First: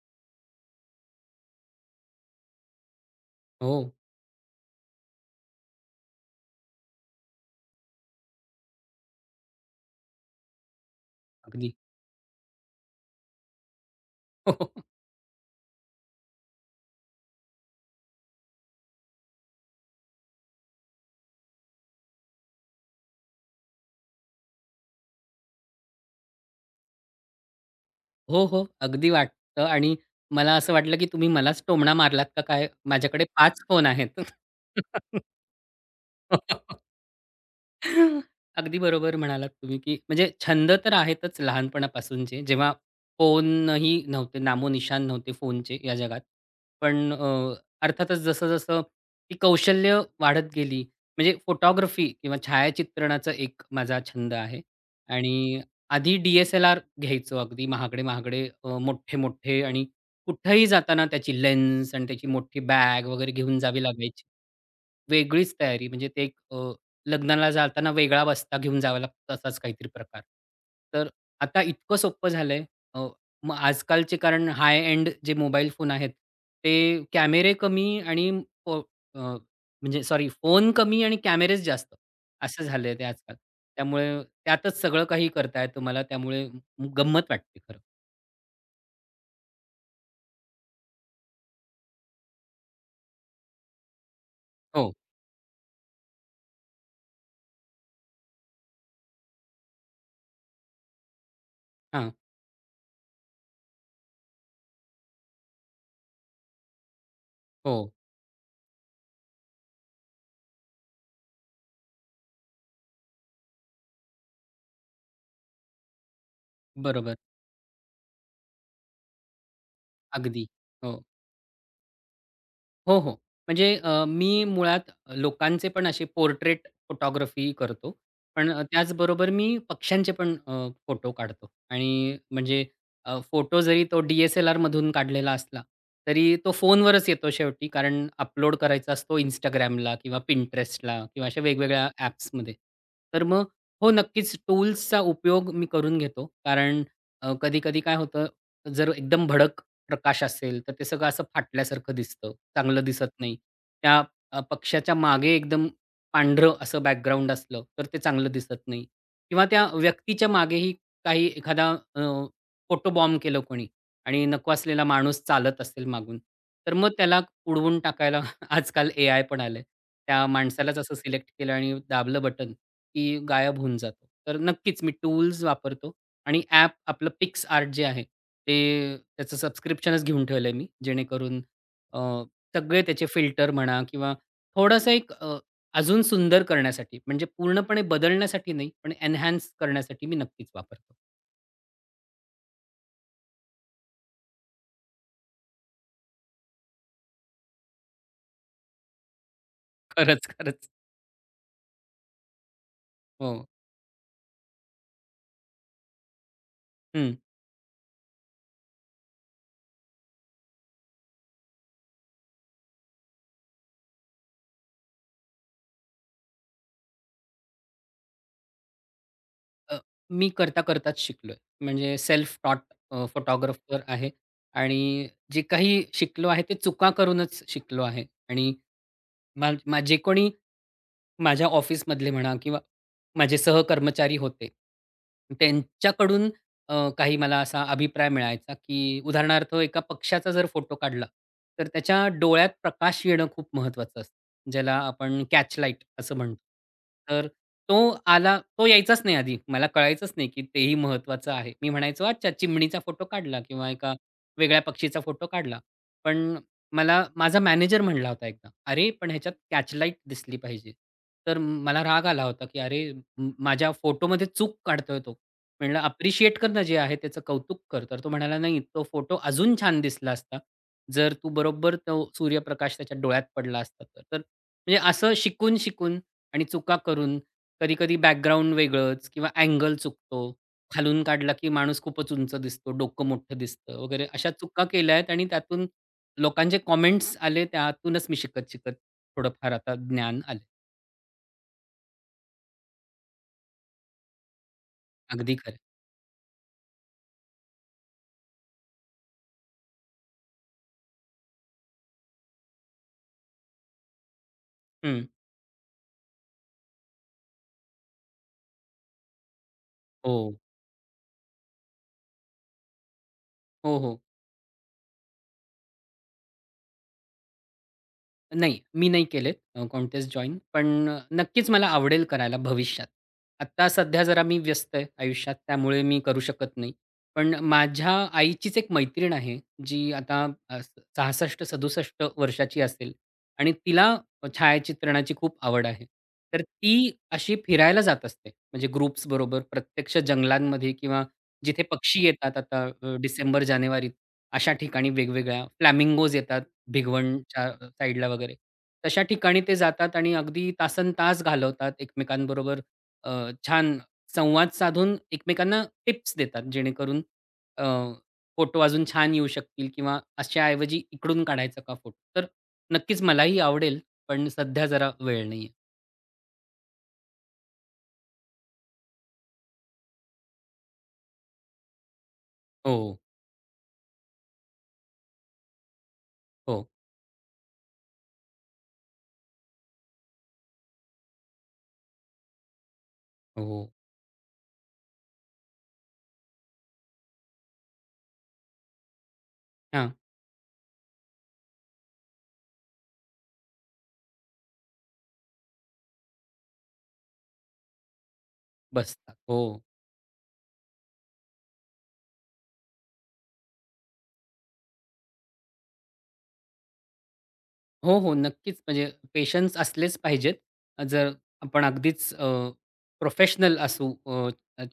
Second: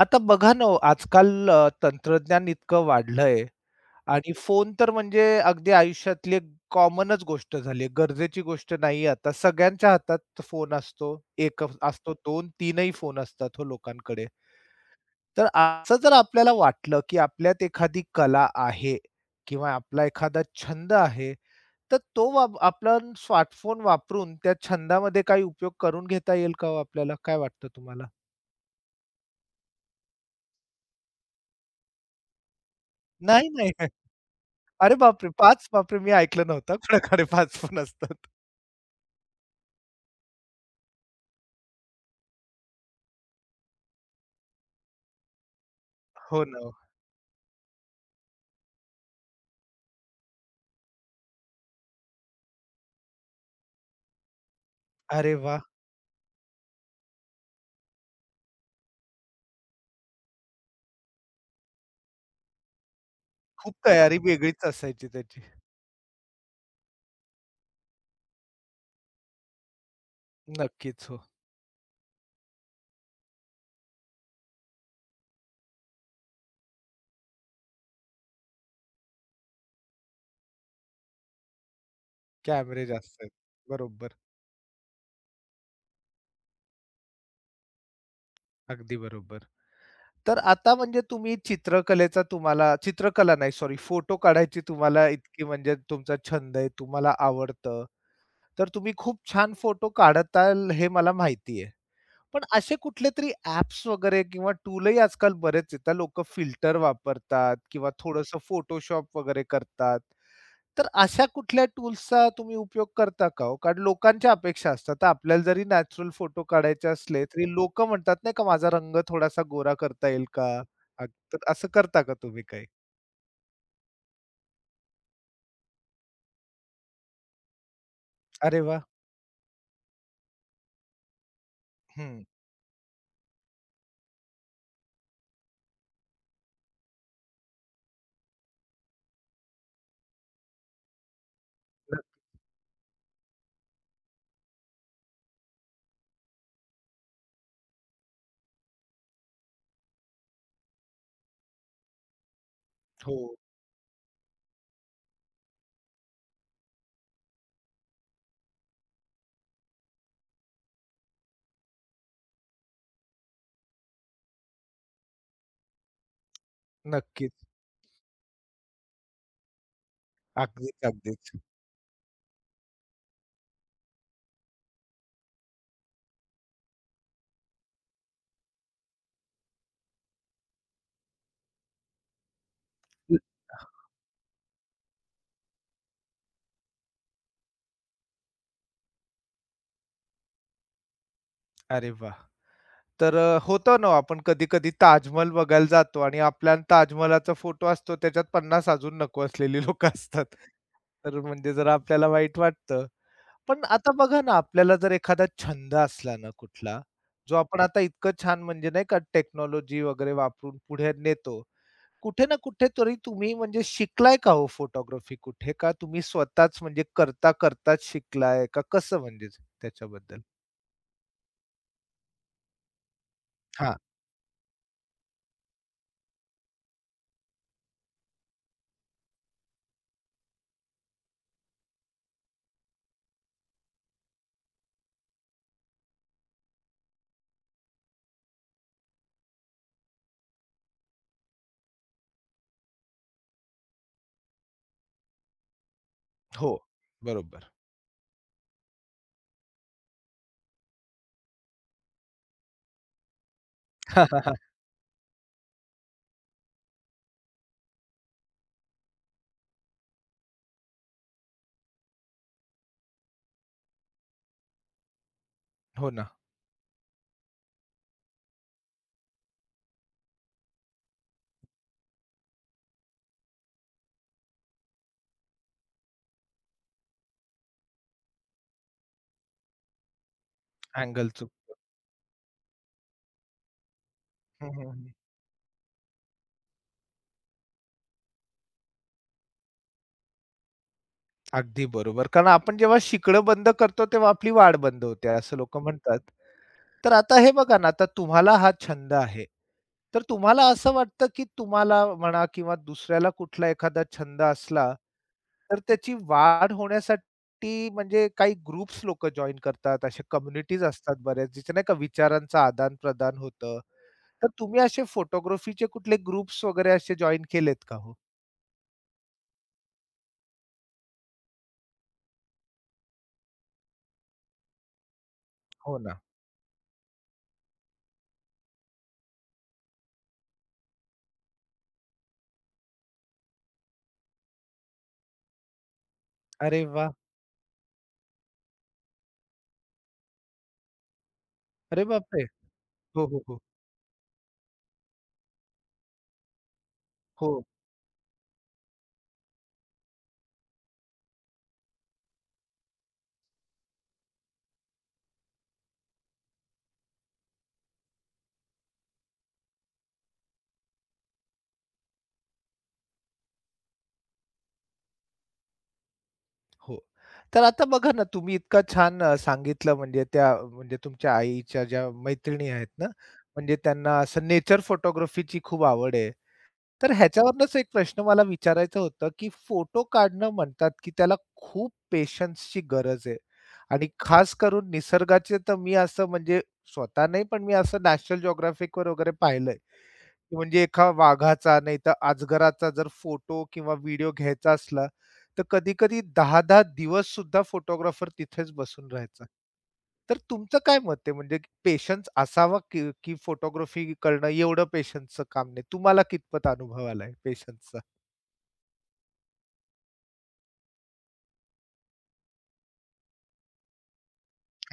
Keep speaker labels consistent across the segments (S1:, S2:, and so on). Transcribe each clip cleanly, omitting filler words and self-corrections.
S1: आता बघा ना हो, आजकाल तंत्रज्ञान इतकं वाढलंय
S2: हो,
S1: आणि फोन तर म्हणजे अगदी आयुष्यातली एक कॉमनच गोष्ट झाली आहे. गरजेची गोष्ट नाही आता. सगळ्यांच्या हातात फोन असतो. एक
S2: अगदी.
S1: असतो, 2-3ही फोन असतात हो लोकांकडे.
S2: हो, हो.
S1: तर असं जर आपल्याला वाटलं, की आपल्यात एखादी कला आहे किंवा आपला एखादा छंद आहे, तर तो वाप आपण स्मार्टफोन वापरून त्या छंदामध्ये काही उपयोग करून घेता येईल का हो आपल्याला? काय वाटतं तुम्हाला?
S2: हो, हो. अगदी वाटतं. आणि मला असं वाटलं, की तुम्ही मलाच टोमणा मारलात का काय? माझ्याकडे
S1: नाही,
S2: 5
S1: नाही.
S2: फोन आहेत.
S1: अरे बापरे! 5 बापरे! मी ऐकलं नव्हतं. कोणाकडे पाच पण असतात.
S2: अगदी बरोबर म्हणालात तुम्ही, की म्हणजे छंद तर आहेतच लहानपणापासूनचे. जेव्हा फोनही नव्हते, नामोनिशाण नव्हते फोनचे या जगात.
S1: हो ना.
S2: पण अर्थातच जसं-जसं ती कौशल्य वाढत गेली, म्हणजे फोटोग्राफी किंवा छायाचित्रणाचा एक माझा छंद आहे.
S1: अरे वाह!
S2: आणि आधी डी-एस-एल-आर घ्यायचो अगदी महागडे-महागडे मोठे-मोठे आणि कुठेही जाताना त्याची लेन्स आणि त्याची मोठी बॅग वगैरे घेऊन
S1: खूप
S2: जावी
S1: तयारी
S2: लागायची.
S1: वेगळीच असायची त्याची.
S2: वेगळीच तयारी म्हणजे ते एक लग्नाला जाताना वेगळा बस्ता घेऊन जावा लागतो असाच काहीतरी प्रकार.
S1: नक्कीच
S2: तर
S1: हो.
S2: आता इतकं सोपं झालंय. अ, मग आजकालचे कारण हाय एंड जे मोबाईल फोन आहेत, ते कॅमेरे कमी आणि फो अ, म्हणजे सॉरी फोन कमी आणि कॅमेरेच जास्त असं
S1: कॅमेरे
S2: झालंय ते
S1: जास्त आहेत.
S2: आजकाल.
S1: बरोबर.
S2: त्यामुळे त्यातच सगळं काही करता येतं, त्यामुळे गंमत वाटते खरं.
S1: अगदी बरोबर. तर आता म्हणजे तुम्ही चित्रकलेचा तुम्हाला चित्रकला नाही सॉरी फोटो काढायची
S2: हो.
S1: तुम्हाला इतकी म्हणजे तुमचा छंद आहे, तुम्हाला आवडतं. तर तुम्ही खूप छान फोटो काढताल हे मला माहिती आहे.
S2: हां.
S1: पण असे कुठलेतरी ॲप्स वगैरे किंवा टूलही आजकाल बरेच आहेत. लोकं फिल्टर वापरतात
S2: हो.
S1: किंवा थोडंसं फोटोशॉप वगैरे करतात. तर अशा कुठल्या टूल्सचा तुम्ही उपयोग करता का हो? कारण लोकांच्या अपेक्षा असतात. तर आपल्याला जरी नॅचरल फोटो काढायचे
S2: बरोबर.
S1: असले, तरी लोकं म्हणतात नाही का, माझा रंग थोडासा गोरा करता येईल
S2: अगदी.
S1: का?
S2: हो.
S1: अग तर असं करता का तुम्ही काही?
S2: हो, हो. म्हणजे मी मुळात लोकांचे पण असे पोर्ट्रेट फोटोग्राफी करतो. पण
S1: अरे वाह!
S2: त्याचबरोबर मी पक्ष्यांचे पण फोटो काढतो आणि
S1: हं.
S2: म्हणजे फोटो जरी तो डी-एस-एल-आरमधून काढलेला असला, तरी तो फोनवरच येतो शेवटी कारण अपलोड करायचा असतो Instagramला किंवा Pinterestला किंवा अशा वेगवेगळ्या ॲप्समध्ये. तर मग हो, नक्कीच टूल्सचा उपयोग मी करून घेतो. कारण कधी-कधी काय होतं, जर एकदम भडक प्रकाश असेल, तर ते सगळं असं फाटल्यासारखं दिसतं. चांगलं दिसत
S1: हो.
S2: नाही. त्या पक्ष्याच्या मागे एकदम पांढरं असं बॅकग्राऊंड असलं, तर ते चांगलं दिसत नाही. किंवा त्या व्यक्तीच्या मागेही काही एखादा अ, फोटोबॉम्ब केलं कोणी आणि नको असलेला माणूस चालत असेल मागून, तर मग त्याला
S1: नक्कीच.
S2: उडवून टाकायला आजकाल एआय पण आलंय. त्या
S1: अगदीच,
S2: माणसालाच असं सिलेक्ट
S1: अगदीच.
S2: केलं आणि दाबलं बटन, की गायब होऊन जातो. तर नक्कीच मी टूल्स वापरतो आणि ॲप आपलं PicsArt जे आहे, ते त्याचं सबस्क्रिप्शनच घेऊन ठेवलं आहे मी, जेणेकरून अ, सगळे त्याचे फिल्टर म्हणा किंवा थोडंसं एक अजून सुंदर करण्यासाठी, म्हणजे पूर्णपणे बदलण्यासाठी नाही, पण एन्हान्स करण्यासाठी मी नक्कीच वापरतो.
S1: अरे वाह! तर होतं ना, आपण कधी-कधी ताजमहल बघायला जातो आणि आपला आणि ताजमहलाचा फोटो असतो त्याच्यात 50 अजून नको असलेली लोकं असतात.
S2: खरंच, खरंच.
S1: तर म्हणजे जरा आपल्याला वाईट वाटतं.
S2: हो.
S1: पण आता बघा ना, आपल्याला जर एखादा छंद असला ना कुठला,
S2: हं.
S1: जो आपण आता इतकं छान म्हणजे नाही का टेक्नॉलॉजी वगैरे वापरून पुढे नेतो. कुठे ना कुठेतरी तुम्ही म्हणजे शिकलाय का हो फोटोग्राफी कुठे? का तुम्ही स्वतःच म्हणजे करता-करताच शिकलाय? का कसं म्हणजे
S2: अ,
S1: त्याच्याबद्दल?
S2: मी करता-करताच शिकलोय. म्हणजे सेल्फ टॉट
S1: हां.
S2: फोटोग्राफर आहे आणि जे काही शिकलो आहे, ते चुका करूनच शिकलो आहे. आणि मा मा जे कोणी माझ्या ऑफिसमधले म्हणा किंवा माझे सहकर्मचारी होते. त्यांच्याकडून काही मला असा अभिप्राय मिळायचा, की उदाहरणार्थ एका पक्षाचा जर फोटो काढला, तर त्याच्या डोळ्यात प्रकाश येणं खूप महत्त्वाचं असतं. ज्याला आपण कॅच लाईट असं म्हणतो.
S1: हो.
S2: तर
S1: बरोबर.
S2: तो आला, तो यायचाच नाही आधी. मला कळायचंच नाही, की तेही महत्त्वाचं आहे. मी म्हणायचो, "अच्छा, चिमणीचा फोटो काढला किंवा एका वेगळ्या पक्षीचा फोटो काढला." पण मला माझा मॅनेजर म्हणला होता एकदा, "अरे, पण ह्याच्यात कॅचलाईट दिसली पाहिजे." तर मला राग आला होता, की "अरे, माझ्या फोटोमध्ये चूक काढतोय तो." म्हणलं,
S1: हो ना.
S2: "अप्रिशिएट कर ना, जे आहे त्याचं कौतुक कर." तर तो म्हणाला, "नाही, तो फोटो अजून छान दिसला असता, जर तू बरोबर तो सूर्यप्रकाश त्याच्या डोळ्यात पडला असता तर." तर म्हणजे असं शिकून-शिकून आणि चुका करून कधी-कधी बॅकग्राऊंड वेगळंच किंवा अँगल चुकतो. खालून
S1: अँगल
S2: काढला, की
S1: चुकतो.
S2: माणूस खूपच उंच दिसतो, डोकं मोठं दिसतं वगैरे अशा
S1: हं,
S2: चुका
S1: हं, हं.
S2: केल्या आहेत आणि त्यातून लोकांचे कॉमेंट्स आले, त्यातूनच मी शिकत-शिकत थोडंफार आता ज्ञान आले.
S1: अगदी बरोबर. कारण आपण जेव्हा शिकणं बंद करतो, तेव्हा आपली वाढ बंद होते, असं
S2: अगदी खरं.
S1: लोकं म्हणतात. तर आता हे बघा ना, आता तुम्हाला हा छंद आहे. तर तुम्हाला असं वाटतं, की तुम्हाला म्हणा किंवा दुसऱ्याला कुठला एखादा छंद असला,
S2: हं.
S1: तर त्याची वाढ होण्यासाठी म्हणजे काही ग्रुप्स लोकं जॉइन करतात, अशा
S2: हो.
S1: कम्युनिटीज असतात बऱ्याच, जिथे नाही का विचारांचं आदान-प्रदान होतं.
S2: हो, हो.
S1: तर तुम्ही असे फोटोग्राफीचे कुठले ग्रुप्स वगैरे असे जॉइन केलेत का हो?
S2: नाही, मी नाही केलेत कोणतेच जॉइन. पण नक्कीच मला आवडेल करायला भविष्यात. आत्ता सध्या जरा मी व्यस्त आहे आयुष्यात,
S1: हो
S2: त्यामुळे
S1: ना.
S2: मी करू शकत नाही. पण माझ्या आईचीच एक मैत्रीण आहे, जी आता अ, सदुसष्ट 67 वर्षाची असेल आणि तिला छायाचित्रणाची खूप आवड आहे. तर
S1: अरे वाह!
S2: ती अशी फिरायला जात असते, म्हणजे ग्रुप्सबरोबर प्रत्यक्ष जंगलांमध्ये किंवा जिथे
S1: अरे
S2: पक्षी
S1: बापरे!
S2: येतात आता
S1: हो, हो, हो.
S2: डिसेंबर, जानेवारीत अशा ठिकाणी वेगवेगळ्या फ्लॅमिंगोज येतात
S1: हो,
S2: भिगवणच्या साईडला वगैरे. तशा ठिकाणी ते जातात आणि अगदी तासनतास घालवतात एकमेकांबरोबर. अ, छान संवाद साधून एकमेकांना टिप्स देतात जेणेकरून अ, फोटो अजून छान येऊ शकतील किंवा अशाऐवजी इकडून काढायचा का फोटो? तर नक्कीच मलाही आवडेल, पण सध्या जरा वेळ नाहीये.
S1: हो. तर आता बघा ना, तुम्ही इतका छान सांगितलं म्हणजे त्या म्हणजे तुमच्या आईच्या ज्या मैत्रिणी आहेत
S2: हो,
S1: ना, म्हणजे त्यांना असं नेचर फोटोग्राफीची खूप आवड आहे.
S2: हो,
S1: तर ह्याच्यावरूनच एक प्रश्न मला विचारायचं होतं, की फोटो काढणं म्हणतात, की त्याला खूप पेशन्सची गरज आहे
S2: हो.
S1: आणि खास करून निसर्गाचे तर मी असं म्हणजे स्वतः नाही, पण मी असं नॅशनल जिओग्राफिकवर वगैरे पाहिलंय.
S2: हां,
S1: म्हणजे एका वाघाचा नाहीतर अजगराचा जर फोटो किंवा व्हिडिओ घ्यायचा असला, तर कधी-कधी 10 दिवस सुद्धा फोटोग्राफर तिथेच बसून
S2: बसतात.
S1: राहायचा.
S2: हो.
S1: तर तुमचं काय मत आहे म्हणजे पेशन्स असावा की की फोटोग्राफी करणं एवढं पेशन्सचं काम नाही? तुम्हाला कितपत अनुभव आलाय पेशन्सचा?
S2: हो, हो. नक्कीच. म्हणजे पेशन्स असलेच पाहिजेत. जर आपण अगदीच प्रोफेशनल असू,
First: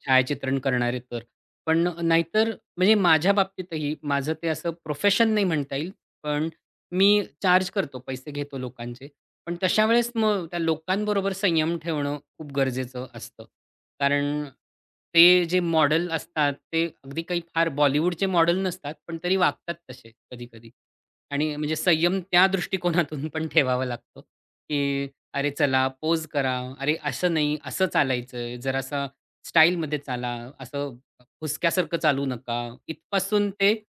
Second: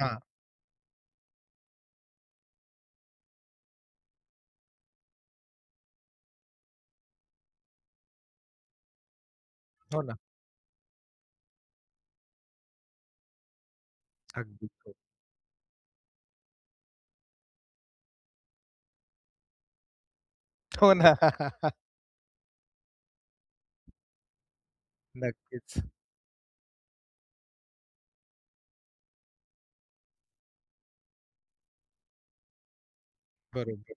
S1: हां.
S2: करणारे तर. पण नाहीतर म्हणजे माझ्या बाबतीतही माझं ते असं प्रोफेशन नाही म्हणता येईल. पण मी चार्ज करतो, पैसे घेतो लोकांचे. पण तशा
S1: हो
S2: वेळेस
S1: ना.
S2: मग त्या लोकांबरोबर संयम ठेवणं खूप गरजेचं असतं. कारण
S1: अगदी हो.
S2: ते जे मॉडेल असतात, ते अगदी काही फार बॉलिवूडचे मॉडेल नसतात, पण तरी वागतात तसे कधी-कधी.
S1: हो ना.
S2: आणि म्हणजे संयम त्या दृष्टिकोनातून पण ठेवावा लागतो, की "अरे
S1: नक्कीच.
S2: चला, पोज करा. अरे असं नाही, असं चालायचंय. जरासा स्टाईलमध्ये चाला. असं हुसक्यासारखं चालू नका." इथपासून ते
S1: बरोबर.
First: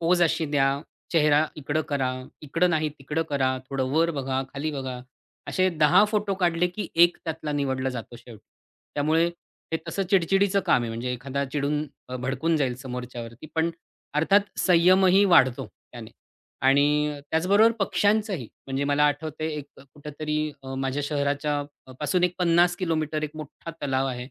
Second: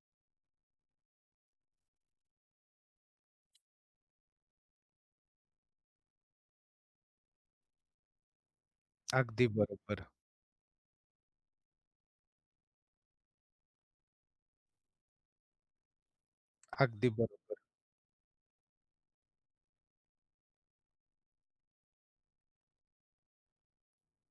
S2: पोज अशी द्या, चेहरा इकडं करा, इकडं नाही तिकडं करा, थोडं वर बघा, खाली बघा. असे 10 फोटो काढले की एक त्यातला निवडला जातो शेवटी. त्यामुळे
S1: अगदी
S2: हे तसं
S1: बरोबर.
S2: चिडचिडीचं काम आहे. म्हणजे एखादा चिडून भडकून जाईल समोरच्यावरती. पण अर्थात संयमही वाढतो त्याने.
S1: अगदी
S2: आणि
S1: बरोबर.
S2: त्याचबरोबर पक्ष्यांचंही. म्हणजे मला आठवतंय एक कुठेतरी माझ्या शहराच्या पासून एक 50 किलोमीटर एक मोठा तलाव आहे.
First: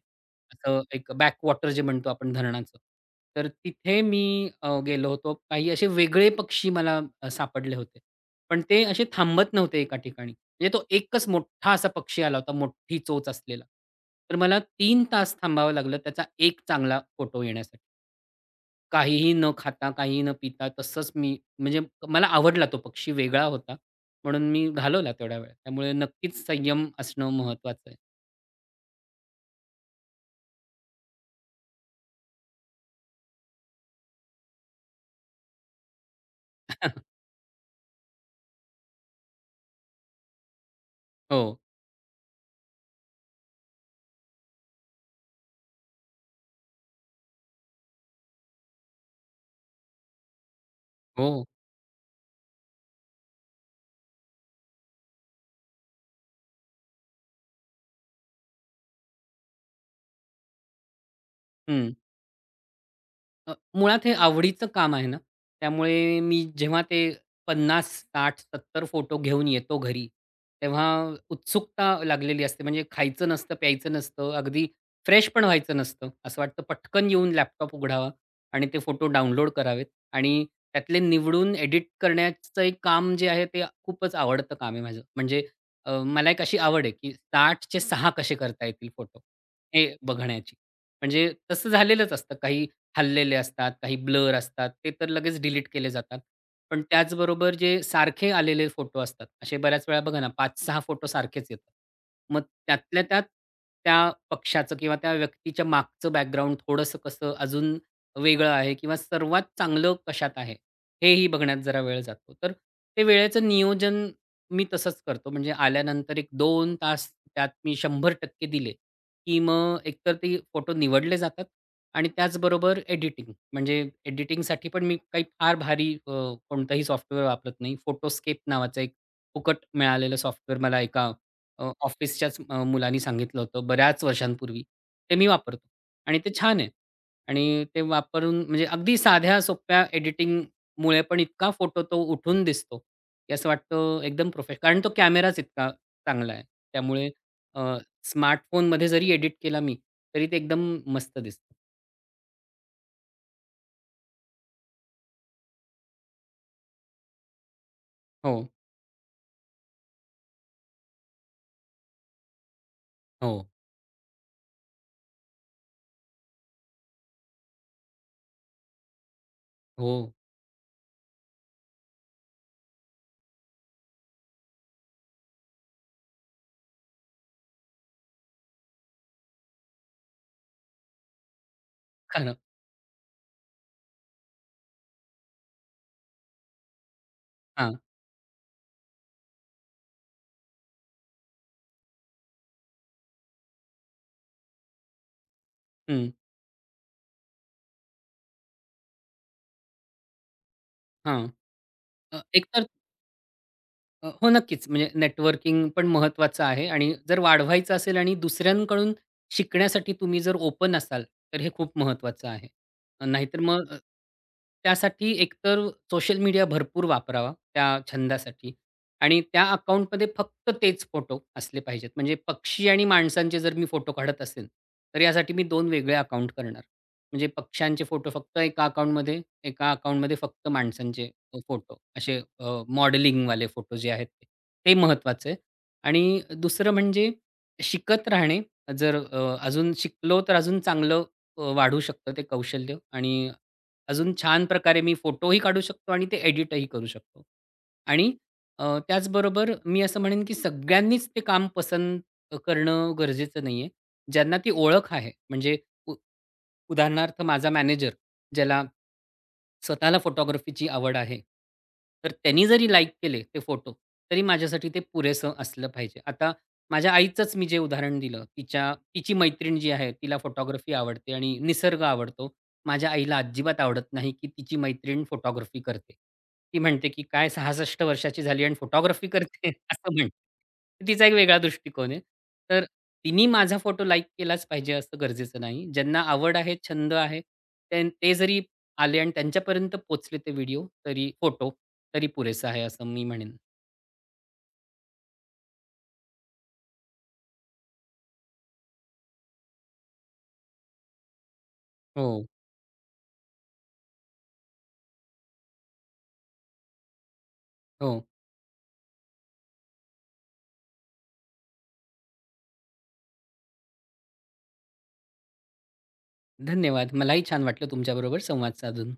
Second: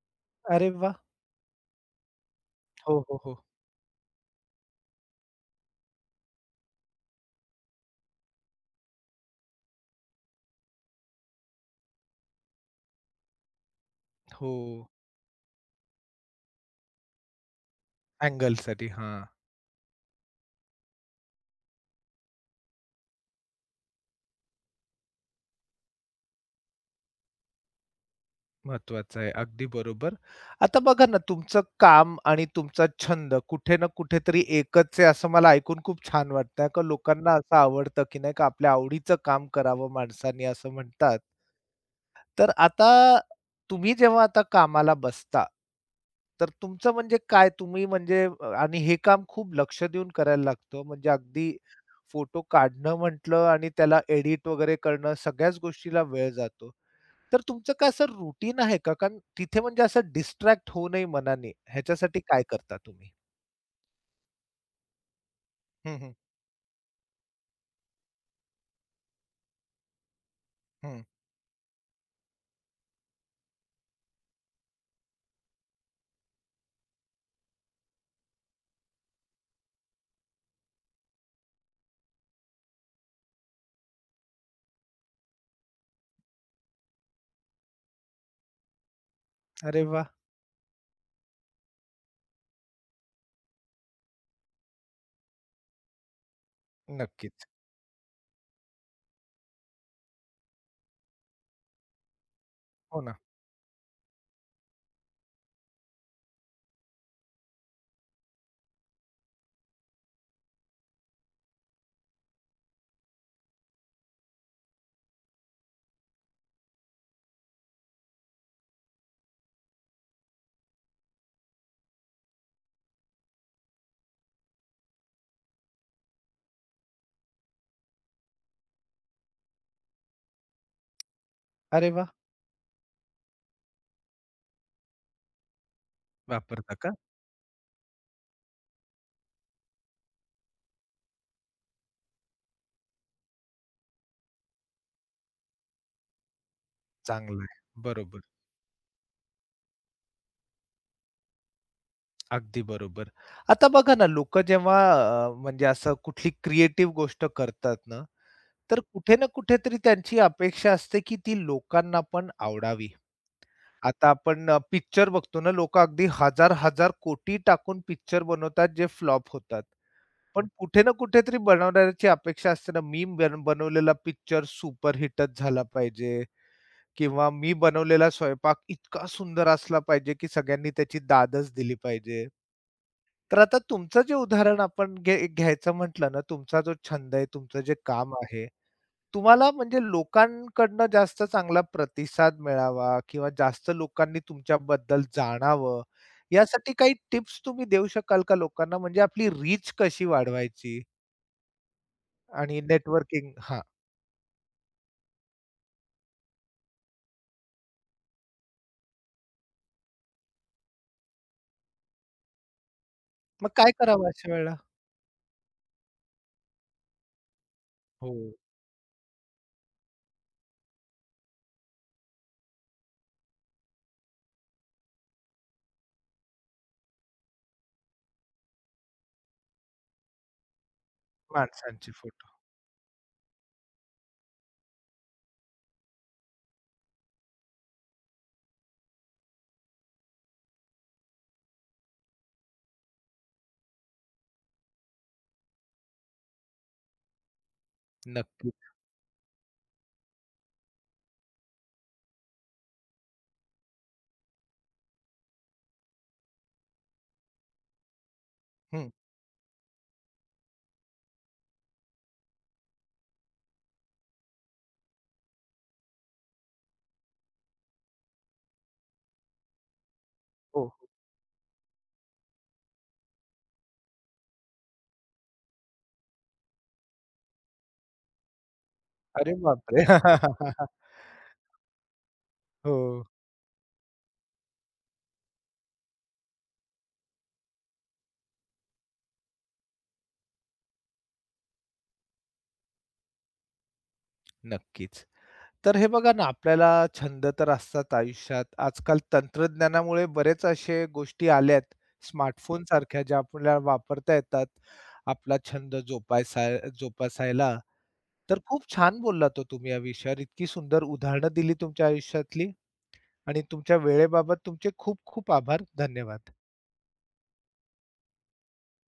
S1: अरे
S2: असं
S1: वाह!
S2: एक बॅकवॉटर जे म्हणतो आपण धरणाचं.
S1: हो, हो, हो.
S2: तर तिथे मी गेलो होतो. काही असे वेगळे पक्षी मला सापडले होते. पण ते असे थांबत नव्हते एका ठिकाणी. म्हणजे तो एकच मोठा असा पक्षी आला होता, मोठी चोच असलेला. तर
S1: हो.
S2: मला 3 तास थांबावं लागलं त्याचा एक चांगला फोटो येण्यासाठी.
S1: अँगलसाठी. हां.
S2: काहीही न खाता, काहीही न पिता तसंच मी, म्हणजे मला आवडला तो पक्षी, वेगळा होता. म्हणून मी घालवला तेवढा वेळ. त्यामुळे नक्कीच संयम असणं महत्त्वाचं आहे.
S1: महत्वाचं आहे. अगदी बरोबर. आता बघा ना, तुमचं काम आणि तुमचा छंद कुठे ना कुठेतरी एकच आहे, असं मला ऐकून खूप छान वाटतंय. का लोकांना असं आवडतं, की नाही का आपल्या आवडीचं काम करावं माणसाने असं म्हणतात.
S2: हो.
S1: तर आता तुम्ही जेव्हा आता कामाला बसता, तर तुमचं म्हणजे काय? तुम्ही म्हणजे आणि हे काम खूप लक्ष देऊन करायला लागतं. म्हणजे
S2: हो.
S1: अगदी फोटो काढणं म्हटलं आणि त्याला एडिट वगैरे करणं, सगळ्याच गोष्टीला वेळ जातो. तर तुमचं काय असं रुटीन आहे का? कारण तिथे म्हणजे असं डिस्ट्रॅक्ट होऊ नये मनाने, ह्याच्यासाठी काय करता तुम्ही?
S2: अ, मुळात हे आवडीचं काम आहे ना,
S1: हं, हं,
S2: त्यामुळे मी जेव्हा ते 50, 60, 70 फोटो घेऊन येतो घरी, तेव्हा
S1: हं.
S2: उत्सुकता लागलेली असते. म्हणजे खायचं नसतं, प्यायचं नसतं, अगदी फ्रेश पण व्हायचं नसतं. असं वाटतं पटकन येऊन लॅपटॉप उघडावा आणि ते फोटो डाउनलोड करावेत आणि त्यातले निवडून एडिट करण्याचं एक काम जे आहे ते खूपच आवडतं काम आहे माझं. म्हणजे मला एक अशी आवड आहे, की 60चे 6 कसे करता येतील फोटो
S1: अरे
S2: हे
S1: वा,
S2: बघण्याची. म्हणजे तसं झालेलंच असतं. काही हललेले असतात, काही ब्लर असतात, ते तर लगेच डिलीट केले जातात. पण
S1: नक्कीच.
S2: त्याचबरोबर जे सारखे आलेले फोटो असतात, असे बऱ्याच वेळा बघा ना, 5-6 फोटो सारखेच येतात. मग
S1: हो
S2: त्यातल्या
S1: ना.
S2: त्यात त्या पक्षाचं किंवा त्या व्यक्तीच्या मागचं बॅकग्राऊंड थोडंसं कसं अजून वेगळं आहे किंवा सर्वात चांगलं कशात आहे, हेही बघण्यात जरा वेळ जातो. तर ते वेळेचं नियोजन मी तसंच करतो. म्हणजे आल्यानंतर एक दोन तास त्यात मी 100% दिले, की मग एकतर ते फोटो निवडले जातात आणि त्याचबरोबर एडिटिंग, म्हणजे एडिटिंगसाठी पण मी काही फार भारी कोणतंही सॉफ्टवेअर वापरत नाही. फोटोस्केप नावाचं एक फुकट मिळालेलं सॉफ्टवेअर मला एका
S1: अरे वा
S2: ऑफिसच्याच मुलानी सांगितलं होतं बऱ्याच वर्षांपूर्वी. ते मी वापरतो आणि ते छान आहे.
S1: वापरता का?
S2: आणि ते वापरून म्हणजे अगदी साध्या सोप्या एडिटिंगमुळे पण इतका फोटो तो उठून दिसतो, की असं वाटतं एकदम प्रोफे, कारण तो कॅमेराच इतका चांगला आहे. त्यामुळे
S1: चांगलं आहे. बरोबर.
S2: स्मार्टफोनमध्ये जरी एडिट केला मी, तरी ते एकदम मस्त दिसतं.
S1: अगदी बरोबर. आता बघा ना, लोकं जेव्हा म्हणजे असं कुठली क्रिएटिव्ह गोष्ट करतात ना,
S2: हो,
S1: तर कुठे ना कुठेतरी त्यांची अपेक्षा असते, की ती लोकांना पण आवडावी.
S2: हो,
S1: आता आपण पिक्चर बघतो ना, लोकं अगदी हजार-हजार कोटी टाकून पिक्चर बनवतात, जे फ्लॉप होतात.
S2: हो.
S1: पण कुठे ना कुठेतरी बनवणाऱ्याची अपेक्षा असते ना, मी बन बनवलेला पिक्चर सुपरहिटच झाला पाहिजे किंवा मी बनवलेला स्वयंपाक इतका सुंदर असला पाहिजे, की सगळ्यांनी त्याची दादच दिली पाहिजे.
S2: खरं.
S1: तर आता तुमचं जे उदाहरण आपण घे घ्यायचं म्हटलं ना, तुमचा जो छंद आहे, तुमचं जे
S2: हां.
S1: काम आहे, तुम्हाला म्हणजे लोकांकडनं जास्त चांगला प्रतिसाद मिळावा किंवा जास्त लोकांनी तुमच्याबद्दल जाणावं,
S2: हं.
S1: यासाठी काही टिप्स तुम्ही देऊ शकाल का लोकांना? म्हणजे आपली रीच कशी वाढवायची?
S2: हां. अ, एक
S1: आणि नेटवर्किंग हां.
S2: हो, नक्कीच. म्हणजे नेटवर्किंग पण महत्त्वाचं आहे आणि जर वाढवायचं असेल आणि दुसऱ्यांकडून शिकण्यासाठी तुम्ही जर ओपन असाल, तर हे खूप महत्त्वाचं आहे. अ, नाहीतर
S1: मग काय
S2: मग अ,
S1: करावं अशा वेळेला?
S2: त्यासाठी एकतर सोशल मीडिया भरपूर वापरावा त्या
S1: हो,
S2: छंदासाठी आणि त्या अकाउंटमध्ये फक्त तेच फोटो असले पाहिजेत. म्हणजे पक्षी आणि माणसांचे जर मी फोटो काढत असेल, तर यासाठी मी 2 वेगळे अकाउंट करणार. म्हणजे पक्ष्यांचे फोटो फक्त एका अकाउंटमध्ये, एका अकाउंटमध्ये फक्त माणसांचे. फोटो
S1: माणसांचे
S2: असे
S1: फोटो.
S2: मॉडेलिंगवाले फोटो जे आहेत ते. ते महत्त्वाचं आहे आणि दुसरं म्हणजे शिकत राहणे. जर अजून शिकलो तर अजून चांगलं वाढू शकतं ते कौशल्य आणि अजून छान प्रकारे मी फोटोही काढू शकतो आणि ते एडिटही करू शकतो. आणि
S1: नक्कीच.
S2: त्याचबरोबर मी असं म्हणेन की सगळ्यांनीच ते काम पसंत करणं गरजेचं नाहीये. ज्यांना ती ओळख आहे म्हणजे उ उदाहरणार्थ माझा मॅनेजर ज्याला
S1: हं.
S2: स्वतःला फोटोग्राफीची आवड आहे. तर त्यांनी जरी लाइक केले ते फोटो, तरी माझ्यासाठी ते पुरेसं असलं पाहिजे. आता माझ्या आईचंच मी जे उदाहरण दिलं, तिची मैत्रीण जी आहे, तिला
S1: हो,
S2: फोटोग्राफी
S1: हो.
S2: आवडते आणि निसर्ग आवडतो. माझ्या आईला अजिबात आवडत नाही, की तिची मैत्रीण फोटोग्राफी करते. ती म्हणते, की "काय 66 वर्षाची झाली आणि फोटोग्राफी
S1: अरे
S2: करते?"
S1: बापरे!
S2: असं म्हणते. तिचा एक वेगळा दृष्टिकोन आहे. तर
S1: हो,
S2: तिनी माझा फोटो लाइक केलाच पाहिजे असं गरजेचं नाही. ज्यांना आवड आहे, छंद आहे, ते जरी आले आणि त्यांच्यापर्यंत पोहोचले, ते व्हिडिओ तरी, फोटो तरी पुरेसा आहे असं मी म्हणेन.
S1: नक्कीच. तर हे बघा ना, आपल्याला छंद तर असतात आयुष्यात. आजकाल तंत्रज्ञानामुळे बरेच असे गोष्टी आल्या आहेत,
S2: हो,
S1: स्मार्टफोनसारख्या ज्या आपल्याला वापरता येतात, आपला छंद जोपासायला.
S2: हो.
S1: तर खूप छान बोललात हो तुम्ही या विषयावर. इतकी सुंदर उदाहरणं दिली तुमच्या आयुष्यातली आणि तुमच्या वेळेबाबत तुमचे खूप खूप आभार. धन्यवाद.
S2: धन्यवाद. मलाही छान वाटलं तुमच्याबरोबर संवाद साधून.